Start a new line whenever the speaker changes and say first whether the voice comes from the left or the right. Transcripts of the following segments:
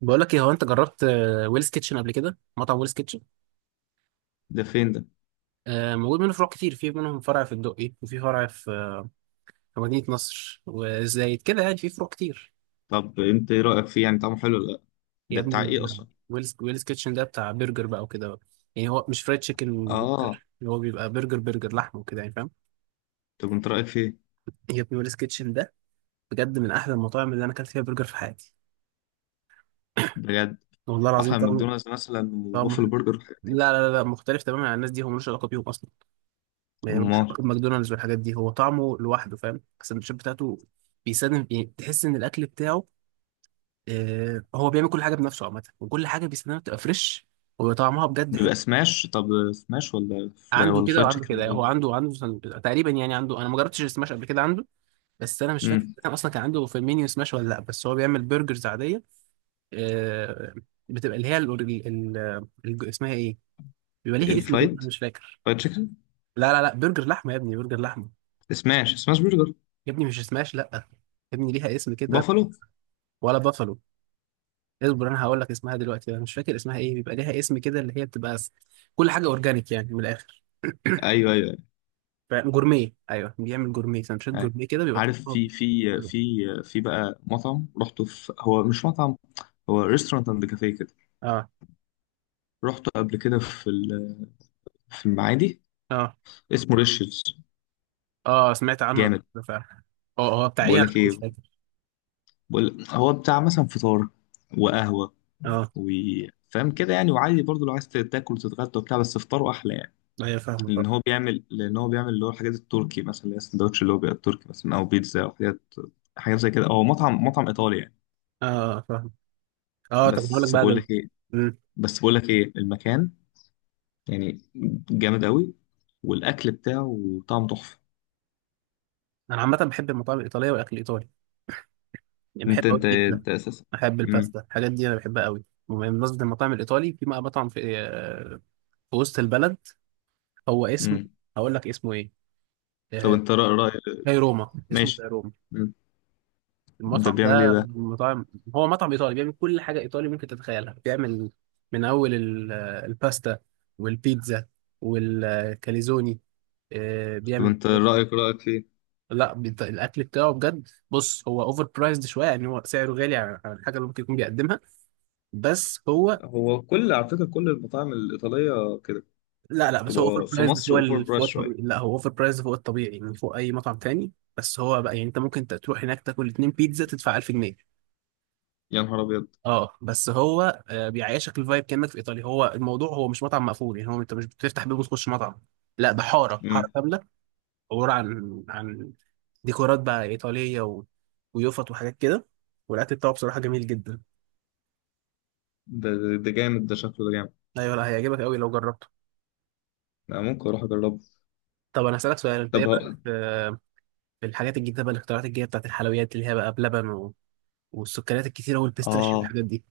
right: بقول لك ايه؟ هو انت جربت ويلز كيتشن قبل كده، مطعم ويلز كيتشن؟
left: ده فين ده؟
right: موجود منه فروع كتير، في منهم فرع في الدقي وفي فرع في مدينة نصر وزايد كده، يعني في فروع كتير.
left: طب انت ايه رأيك فيه؟ يعني طعمه حلو ولا لا؟
right: يا
left: ده بتاع ايه
right: ابني،
left: اصلا؟
right: ويلز كيتشن ده بتاع برجر بقى وكده، يعني هو مش فرايد تشيكن
left: اه.
right: برجر، اللي هو بيبقى برجر لحمه وكده، يعني فاهم.
left: طب انت رأيك فيه؟
right: يا ابني، ويلز كيتشن ده بجد من احلى المطاعم اللي انا اكلت فيها برجر في حياتي.
left: بجد؟
right: والله العظيم
left: احلى من
right: طعمه،
left: ماكدونالدز مثلا
right: طعمه،
left: وبوفل برجر والحاجات دي؟
right: لا لا لا لا، مختلف تماما عن الناس دي، هو ملوش علاقة بيهم اصلا. يعني مش
left: امال.
right: واخد ماكدونالدز والحاجات دي، هو طعمه لوحده، فاهم؟ السندوتشات بتاعته بيساندم، يعني تحس ان الاكل بتاعه، آه، هو بيعمل كل حاجه بنفسه عامه، وكل حاجه بيساندها بتبقى فريش، وطعمها بجد حلو.
left: بيبقى سماش طب؟ سماش ولا فراي
right: عنده
left: ولا
right: كده
left: فرايد
right: وعنده
left: تشيكن
right: كده،
left: ولا
right: يعني هو
left: ايه؟
right: عنده تقريبا، يعني عنده، انا ما جربتش السماش قبل كده عنده، بس انا مش فاكر
left: امم
right: كان اصلا كان عنده في المنيو سماش ولا لا، بس هو بيعمل برجرز عاديه. آه بتبقى اللي هي ال ال ال اسمها ايه؟ بيبقى ليها اسم كده،
left: الفرايد.
right: أنا مش فاكر.
left: فرايد تشيكن.
right: لا لا لا، برجر لحمه يا ابني، برجر لحمه.
left: سماش برجر.
right: يا ابني مش سماش، لا يا ابني، ليها اسم كده.
left: بافالو؟
right: ولا بافالو. اصبر، انا هقول لك اسمها دلوقتي، انا مش فاكر اسمها ايه، بيبقى ليها اسم كده، اللي هي بتبقى كل حاجه اورجانيك، يعني من الاخر.
left: ايوه، ايوه، ايوه.
right: جورميه، ايوه بيعمل جورميه، سندوتشات
left: أيوة.
right: جورميه كده، بيبقى
left: عارف،
right: طبقها
left: في في
right: حلو.
left: في في بقى مطعم رحته، هو مش مطعم، هو ريستورانت اند كافيه كده.
right: اه،
left: رحته قبل كده في في المعادي.
right: اه،
left: اسمه ريشز.
right: اه سمعت عنه قبل
left: جامد.
right: كده فعلا. اه هو بتاع ايه؟
left: بقول
right: عشان
left: لك
right: مش
left: ايه،
right: فاكر.
left: بقول هو بتاع مثلا فطار وقهوة
right: اه،
left: وفاهم كده يعني. وعادي برضو لو عايز تاكل وتتغدى وبتاع، بس فطاره أحلى يعني.
right: ايوه فاهمه
left: لأن
right: طبعا.
left: هو بيعمل لأن هو بيعمل اللي هو الحاجات التركي مثلا، اللي هي السندوتش اللي هو بيبقى التركي، مثلا أو بيتزا أو حاجات زي كده. هو مطعم إيطالي يعني.
right: اه فاهم. اه، طب هقول لك
left: بس
right: بقى
left: بقول
right: ده.
left: لك إيه
right: مم.
left: بس بقول لك إيه المكان، يعني جامد قوي، والأكل بتاعه طعم تحفة.
right: انا عامه بحب المطاعم الايطاليه والاكل الايطالي، يعني بحب
left: أنت
right: قوي
left: أنت
right: البيتزا،
left: أنت أساسا.
right: بحب
left: مم.
right: الباستا، الحاجات دي انا بحبها قوي. وبمناسبه المطاعم الايطالي، في بقى مطعم في وسط البلد، هو اسمه،
left: مم.
right: هقول لك اسمه ايه.
left: طب
right: آه،
left: أنت رأي.
right: زي روما، اسمه زي
left: ماشي.
right: روما.
left: مم. ده
right: المطعم
left: بيعمل إيه
right: ده
left: ده؟
right: من مطاعم، هو مطعم ايطالي، بيعمل كل حاجه ايطالي ممكن تتخيلها. بيعمل من اول الباستا والبيتزا والكاليزوني.
left: طب
right: بيعمل
left: أنت
right: إيه؟
left: رأيك فيه؟
right: لا الاكل بتاعه بجد، بص هو اوفر برايزد شويه، يعني هو سعره غالي عن الحاجه اللي ممكن يكون بيقدمها. بس هو،
left: هو كل، على فكرة، كل المطاعم الإيطالية كده.
right: لا لا، بس هو اوفر
left: تبقى في
right: برايزد
left: مصر
right: فوق
left: أوفر برايس
right: فوق الطبيعي.
left: شوية.
right: لا، هو اوفر برايزد فوق الطبيعي، يعني فوق اي مطعم تاني. بس هو بقى، يعني انت ممكن تروح هناك تاكل اتنين بيتزا تدفع 1000 جنيه.
left: يا نهار أبيض!
right: اه بس هو بيعيشك الفايب كانك في ايطاليا. هو الموضوع، هو مش مطعم مقفول، يعني هو انت مش بتفتح باب وتخش مطعم، لا ده حاره حاره
left: مم.
right: كامله، عباره عن ديكورات بقى ايطاليه و... ويوفط وحاجات كده، والاكل بتاعه بصراحه جميل جدا.
left: ده جامد، ده شكله ده جامد.
right: ايوه لا، هيعجبك قوي لو جربته.
left: أنا ممكن أروح أجربه.
right: طب انا هسالك سؤال، انت
left: طب
right: ايه رايك
left: ه-
right: في الحاجات الجديده بقى، الاختراعات الجديده بتاعت الحلويات، اللي هي بقى بلبن و... والسكريات الكتيره والبيستاشيو
left: اه،
right: والحاجات دي؟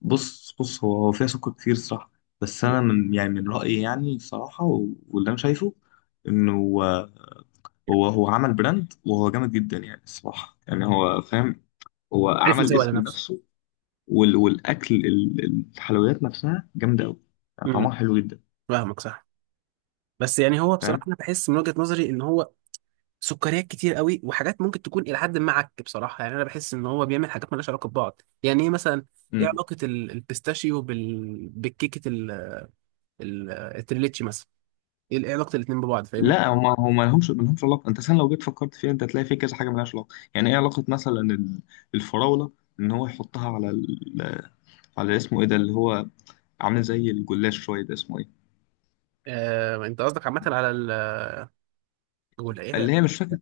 left: بص، بص هو فيها سكر كتير صراحة. بس انا، من رأيي، يعني صراحة، واللي انا شايفه انه هو، هو عمل براند وهو جامد جدا يعني الصراحة، يعني هو فاهم. هو
right: عارف
left: عمل
right: يسوق على
left: اسم
right: نفسه.
left: لنفسه. والاكل، الحلويات نفسها جامدة قوي، يعني
right: امم
left: طعمها حلو جدا.
right: فاهمك صح. بس يعني هو بصراحه،
left: فاهم.
right: انا بحس من وجهه نظري ان هو سكريات كتير قوي، وحاجات ممكن تكون الى حد ما عك بصراحه. يعني انا بحس ان هو بيعمل حاجات مالهاش علاقه ببعض، يعني ايه مثلا؟ ايه علاقه البيستاشيو بالكيكه التريليتشي مثلا؟ إيه علاقه الاتنين ببعض، فاهمني؟
left: لا، هما ملهمش علاقه. انت اصلا لو جيت فكرت فيها انت هتلاقي في كذا حاجه ملهاش علاقه، يعني ايه علاقه مثلا الفراوله ان هو يحطها على ال... على اسمه ايه ده، اللي هو عامل زي الجلاش شويه، ده اسمه ايه؟
right: انت قصدك عامه على الجلاش، ايه ده؟
left: اللي هي مش فاكر.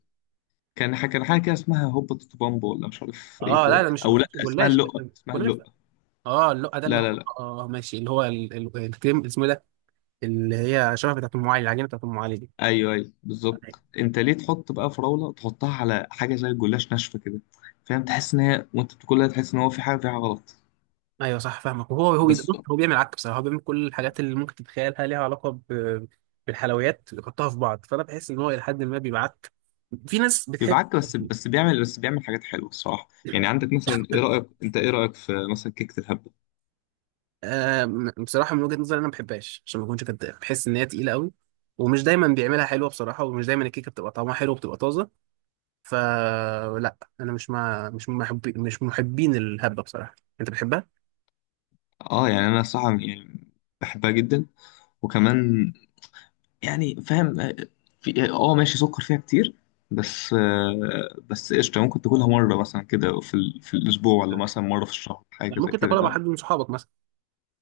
left: كان حاجه كده اسمها هوبا تيتو بامبا ولا مش عارف ايه
right: اه، لا
left: كده،
right: لا، مش ما
left: او لا
right: كانش
left: اسمها
right: جلاش، ده
left: اللقه
right: كان
left: اسمها
right: كنافه.
left: اللقه
right: اه اللقه ده، اللي
left: لا، لا،
right: هو
left: لا.
right: اه ماشي، اللي هو الكريم اسمه إيه ده، اللي هي شبه بتاعت ام علي، العجينه بتاعت ام علي دي.
left: ايوه، ايوه، بالظبط. انت ليه تحط بقى فراوله تحطها على حاجه زي الجلاش ناشفه كده؟ فاهم، تحس ان هي وانت بتاكلها تحس ان هو في حاجه فيها غلط.
right: ايوه صح فاهمك. وهو
left: بس
right: بص، هو بيعمل عك بصراحه. هو بيعمل كل الحاجات اللي ممكن تتخيلها ليها علاقه بالحلويات، يحطها في بعض، فانا بحس ان هو الى حد ما بيبعت، في ناس بتحب.
left: بيبعك، بس بيعمل حاجات حلوه الصراحه. يعني عندك مثلا، ايه رايك انت ايه رايك في مثلا كيكه الهبه.
right: آه بصراحه من وجهه نظري، انا ما بحبهاش عشان ما اكونش كداب، بحس ان هي تقيله قوي، ومش دايما بيعملها حلوه بصراحه، ومش دايما الكيكه بتبقى طعمها حلو وبتبقى طازه. فلا، انا مش من محبين الهبه بصراحه. انت بتحبها؟
left: اه، يعني انا الصراحه يعني بحبها جدا. وكمان، يعني فاهم. في، ماشي سكر فيها كتير، بس قشطه ممكن تاكلها مره مثلا كده، في الاسبوع ولا
right: مم.
left: مثلا مره في الشهر، حاجه زي
right: ممكن
left: كده
right: تاكلها مع
left: فاهم؟
right: حد من صحابك مثلا.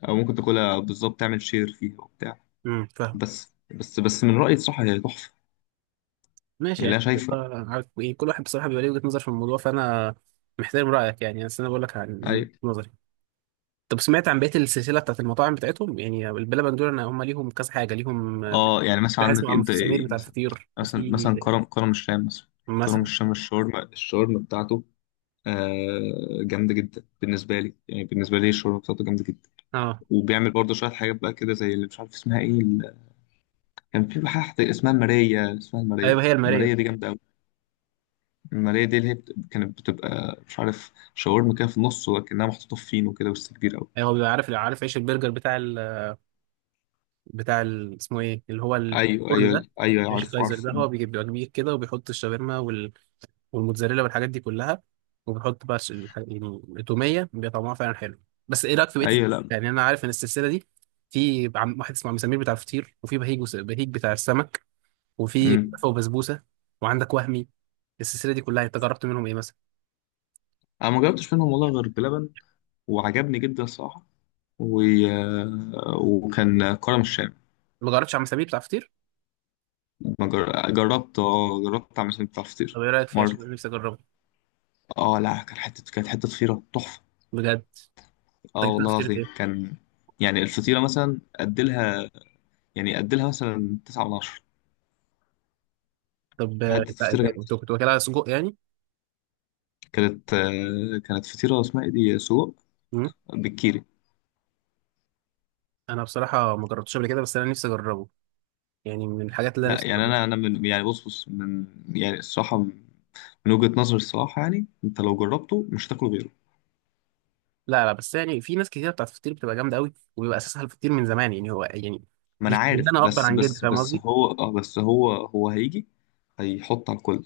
left: او ممكن تاكلها بالظبط، تعمل شير فيها وبتاع.
right: فاهم.
left: بس من رايي الصراحه هي تحفه،
right: ماشي
left: يعني.
right: يعني.
left: لا شايفه.
right: عارف إيه، كل واحد بصراحة بيبقى ليه وجهة نظر في الموضوع، فأنا محترم رأيك يعني، بس أنا بقول لك عن وجهة
left: ايوه.
right: نظري. طب سمعت عن بقية السلسلة بتاعت المطاعم بتاعتهم، يعني البلبن دول؟ أنا هم ليهم كذا حاجة ليهم،
left: اه، يعني مثلا
right: في حاجة
left: عندك
right: اسمه عم
left: انت
right: سمير
left: ايه
right: بتاع
left: مثلا
right: الفطير،
left: مثلا مثلا
right: وفي،
left: كرم الشام مثلا. كرم
right: مثلا.
left: الشام الشاورما بتاعته آه جامده جدا بالنسبه لي. يعني بالنسبه لي الشاورما بتاعته جامده جدا.
right: اه.
left: وبيعمل برضه شويه حاجات بقى كده زي اللي مش عارف اسمها ايه، كان في حاجه اسمها الماريه
right: أيوه هي المارية.
left: الماريه دي جامده قوي. الماريه دي اللي هي كانت بتبقى مش عارف شاورما كده في النص ولكنها محطوطه في فينو كده، بس كبير قوي.
right: أيوه، هو بيبقى عارف عيش البرجر اسمه إيه، اللي هو
left: ايوه،
right: الفرن ده،
left: ايوه، ايوه.
right: عيش
left: عارف،
right: الكايزر
left: عارف.
right: ده. هو بيبقى كبير كده، وبيحط الشاورما والموتزاريلا والحاجات دي كلها، وبيحط بقى يعني التوميه، بيبقى طعمها فعلا حلو. بس ايه رايك في بقيه
left: ايوه. لا.
right: يعني انا عارف ان السلسله دي، في واحد اسمه عم سمير بتاع الفطير، وفي بهيج بتاع السمك، وفي
left: امم.
right: كنافه وبسبوسه، وعندك وهمي. السلسله دي كلها انت جربت منهم ايه مثلا؟
left: انا ما جربتش منهم والله غير بلبن، وعجبني جدا الصراحه. و... وكان كرم الشام.
right: ما جربتش عم سمير بتاع الفطير.
left: ما جر- جربت اعمل سمك بتاع الفطير
right: طب ايه رايك فيه
left: مره.
right: عشان أنا نفسي اجربه؟
left: اه، لا، كانت حته فطيره تحفه.
right: بجد؟ انت
left: اه
right: جبت له
left: والله
right: فطيره
left: العظيم
right: ايه؟
left: كان، يعني الفطيره مثلا اديلها، اديلها مثلا 9 من 10.
right: طب
left: حته
right: انت
left: فطيره
right: أنت
left: جامده.
right: كنت واكلها سجق يعني؟
left: كانت فطيره اسمها ايه دي، سجق
right: مم.
left: بالكيري.
right: انا بصراحه ما جربتش قبل كده، بس انا نفسي اجربه، يعني من الحاجات اللي انا
left: لا
right: نفسي.
left: يعني انا من، يعني، بص من، يعني الصراحه، من وجهه نظري الصراحه، يعني انت لو جربته مش هتاكل غيره.
right: لا لا، بس يعني في ناس كتير بتاعت الفطير بتبقى جامده قوي، وبيبقى اساسها الفطير من زمان، يعني هو يعني
left: ما
right: مش
left: انا
right: مش إن
left: عارف،
right: انا اكبر
left: بس
right: عن جد،
left: بس
right: فاهم
left: بس
right: قصدي؟
left: هو اه بس هو هو هيجي هيحط على الكل.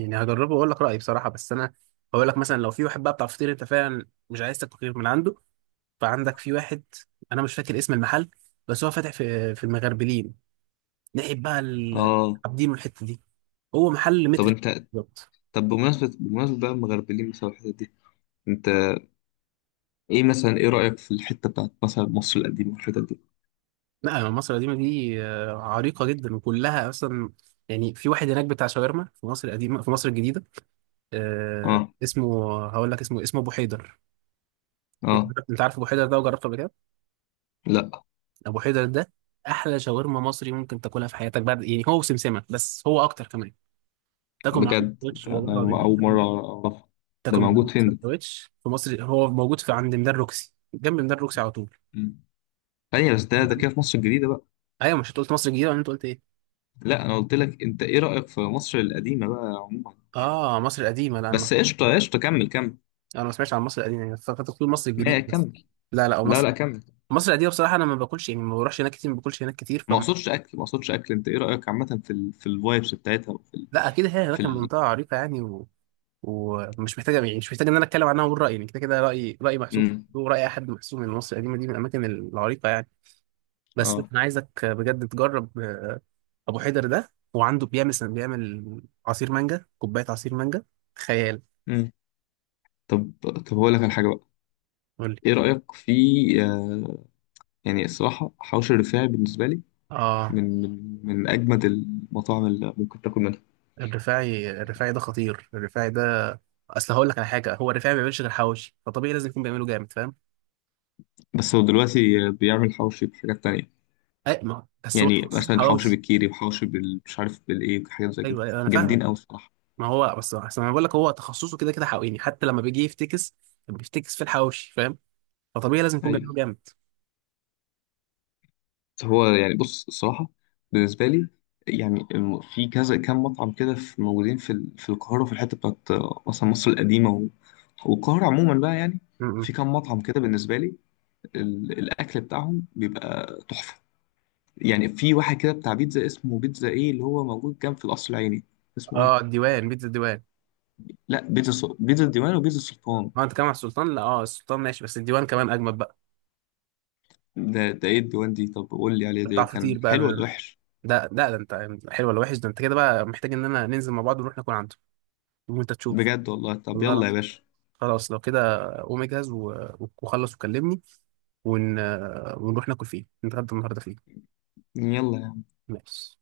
right: يعني هجربه واقول لك رايي بصراحه. بس انا هقول لك مثلا، لو في واحد بقى بتاع فطير انت فعلا مش عايز تاكل غير من عنده، فعندك في واحد، انا مش فاكر اسم المحل، بس هو فاتح في المغربلين، ناحيه بقى
left: اه.
right: عابدين والحته دي. هو محل
left: طب
right: متر
left: انت.
right: بالظبط.
left: طب بمناسبة بقى المغربلين مثلا الحتت دي، انت ايه رأيك في الحتة بتاعت مثلا مصر القديمة والحتت دي؟
right: لا، يعني مصر القديمه دي عريقه جدا وكلها اصلا، يعني في واحد هناك بتاع شاورما في مصر القديمه، في مصر الجديده،
left: اه.
right: اسمه، هقول لك اسمه ابو حيدر. انت
left: اه.
right: عارف أنت عارف ابو حيدر ده وجربته قبل كده؟
left: لا.
right: ابو حيدر ده احلى شاورما مصري ممكن تاكلها في حياتك، بعد يعني هو وسمسمه، بس هو اكتر كمان. تاكل معاه
left: بجد،
right: سندوتش،
left: ده
right: والله
left: انا
right: العظيم
left: اول
right: تاكل
left: مرة اعرفها. ده
right: تاكل معاه
left: موجود فين ده؟
right: سندوتش في مصر. هو موجود في عند ميدان روكسي، جنب ميدان روكسي على طول.
left: مم. ثانية بس، ده كده في مصر الجديدة بقى؟
right: ايوه، مش انت قلت مصر الجديده، ولا انت قلت ايه؟
left: لا، انا قلت لك انت ايه رأيك في مصر القديمة بقى عموما يعني.
right: اه مصر القديمه، لا انا ما
left: بس قشطة، قشطة، كمل، كمل.
right: انا ما سمعتش عن مصر القديمه، يعني فكرت تقول مصر
left: ما
right: الجديده بس.
left: كمل.
right: لا لا، أو
left: لا،
right: مصر
left: لا، كمل.
right: مصر القديمه بصراحه انا ما باكلش، يعني ما بروحش هناك كتير، ما باكلش هناك كتير
left: ما اقصدش اكل ما اقصدش اكل انت ايه رايك عامه في ال... في الفايبس بتاعتها، وفي ال...
right: لا اكيد هي
left: في
right: هناك،
left: ال...
right: المنطقه عريقه يعني، ومش محتاجه، يعني مش محتاج ان انا اتكلم عنها واقول رايي، يعني كده كده رايي، رايي محسوب،
left: مم.
right: وراي اي حد محسوب من مصر القديمه دي، من الاماكن العريقه يعني. بس
left: اه،
right: انا عايزك بجد تجرب ابو حيدر ده، وعنده بيعمل عصير مانجا، كوبايه عصير مانجا خيال.
left: مم. طب طب هقول لك على حاجه بقى،
right: قول لي.
left: ايه رايك في آه... يعني الصراحه، حوش الرفاعي بالنسبه لي
right: اه
left: من اجمد المطاعم اللي ممكن تاكل منها.
right: الرفاعي ده خطير، الرفاعي ده اصل هقول لك على حاجه، هو الرفاعي ما بيعملش غير حواوشي، فطبيعي لازم يكون بيعمله جامد، فاهم.
left: بس هو دلوقتي بيعمل حوشي بحاجات تانية،
right: اي ما بس، هو
left: يعني
right: تخصص
left: مثلا حوشي
right: حواوشي.
left: بالكيري وحوشي مش عارف بالايه، وحاجات زي كده
right: ايوه أيوة، انا فاهمك.
left: جامدين قوي الصراحه.
right: ما هو بس انا بقول لك هو تخصصه كده كده حقيقي، حتى لما بيجي يفتكس بيفتكس في الحواوشي، فاهم؟ فطبيعي لازم يكون بيعمله
left: ايوه.
right: جامد.
left: هو يعني، بص الصراحة، بالنسبة لي، يعني في كذا كام مطعم كده، في موجودين في القاهرة، وفي الحتة بتاعت مثلا مصر القديمة والقاهرة عموما بقى، يعني
right: م- م.
left: في كام مطعم كده بالنسبة لي، الأكل بتاعهم بيبقى تحفة. يعني في واحد كده بتاع بيتزا اسمه بيتزا إيه اللي هو موجود جنب في القصر العيني، اسمه إيه؟
right: اه الديوان، بيتزا الديوان.
left: لا، بيتزا الديوان وبيتزا السلطان.
right: اه انت كمان على السلطان؟ لا، اه السلطان ماشي، بس الديوان كمان اجمد بقى،
left: ده، ده إيه الديوان دي؟ طب قول لي عليه، ده
right: بتاع فطير
left: كان
right: بقى
left: حلو ولا وحش؟
right: ده. لا ده، انت حلو ولا وحش ده؟ انت كده بقى محتاج ان انا ننزل مع بعض ونروح ناكل عنده، وانت تشوف.
left: بجد والله. طب
right: والله
left: يلا يا
right: العظيم،
left: باشا.
right: خلاص لو كده، قوم اجهز وخلص وكلمني، ون... ونروح ناكل فيه، نتغدى النهارده فيه.
left: يلا.
right: ماشي.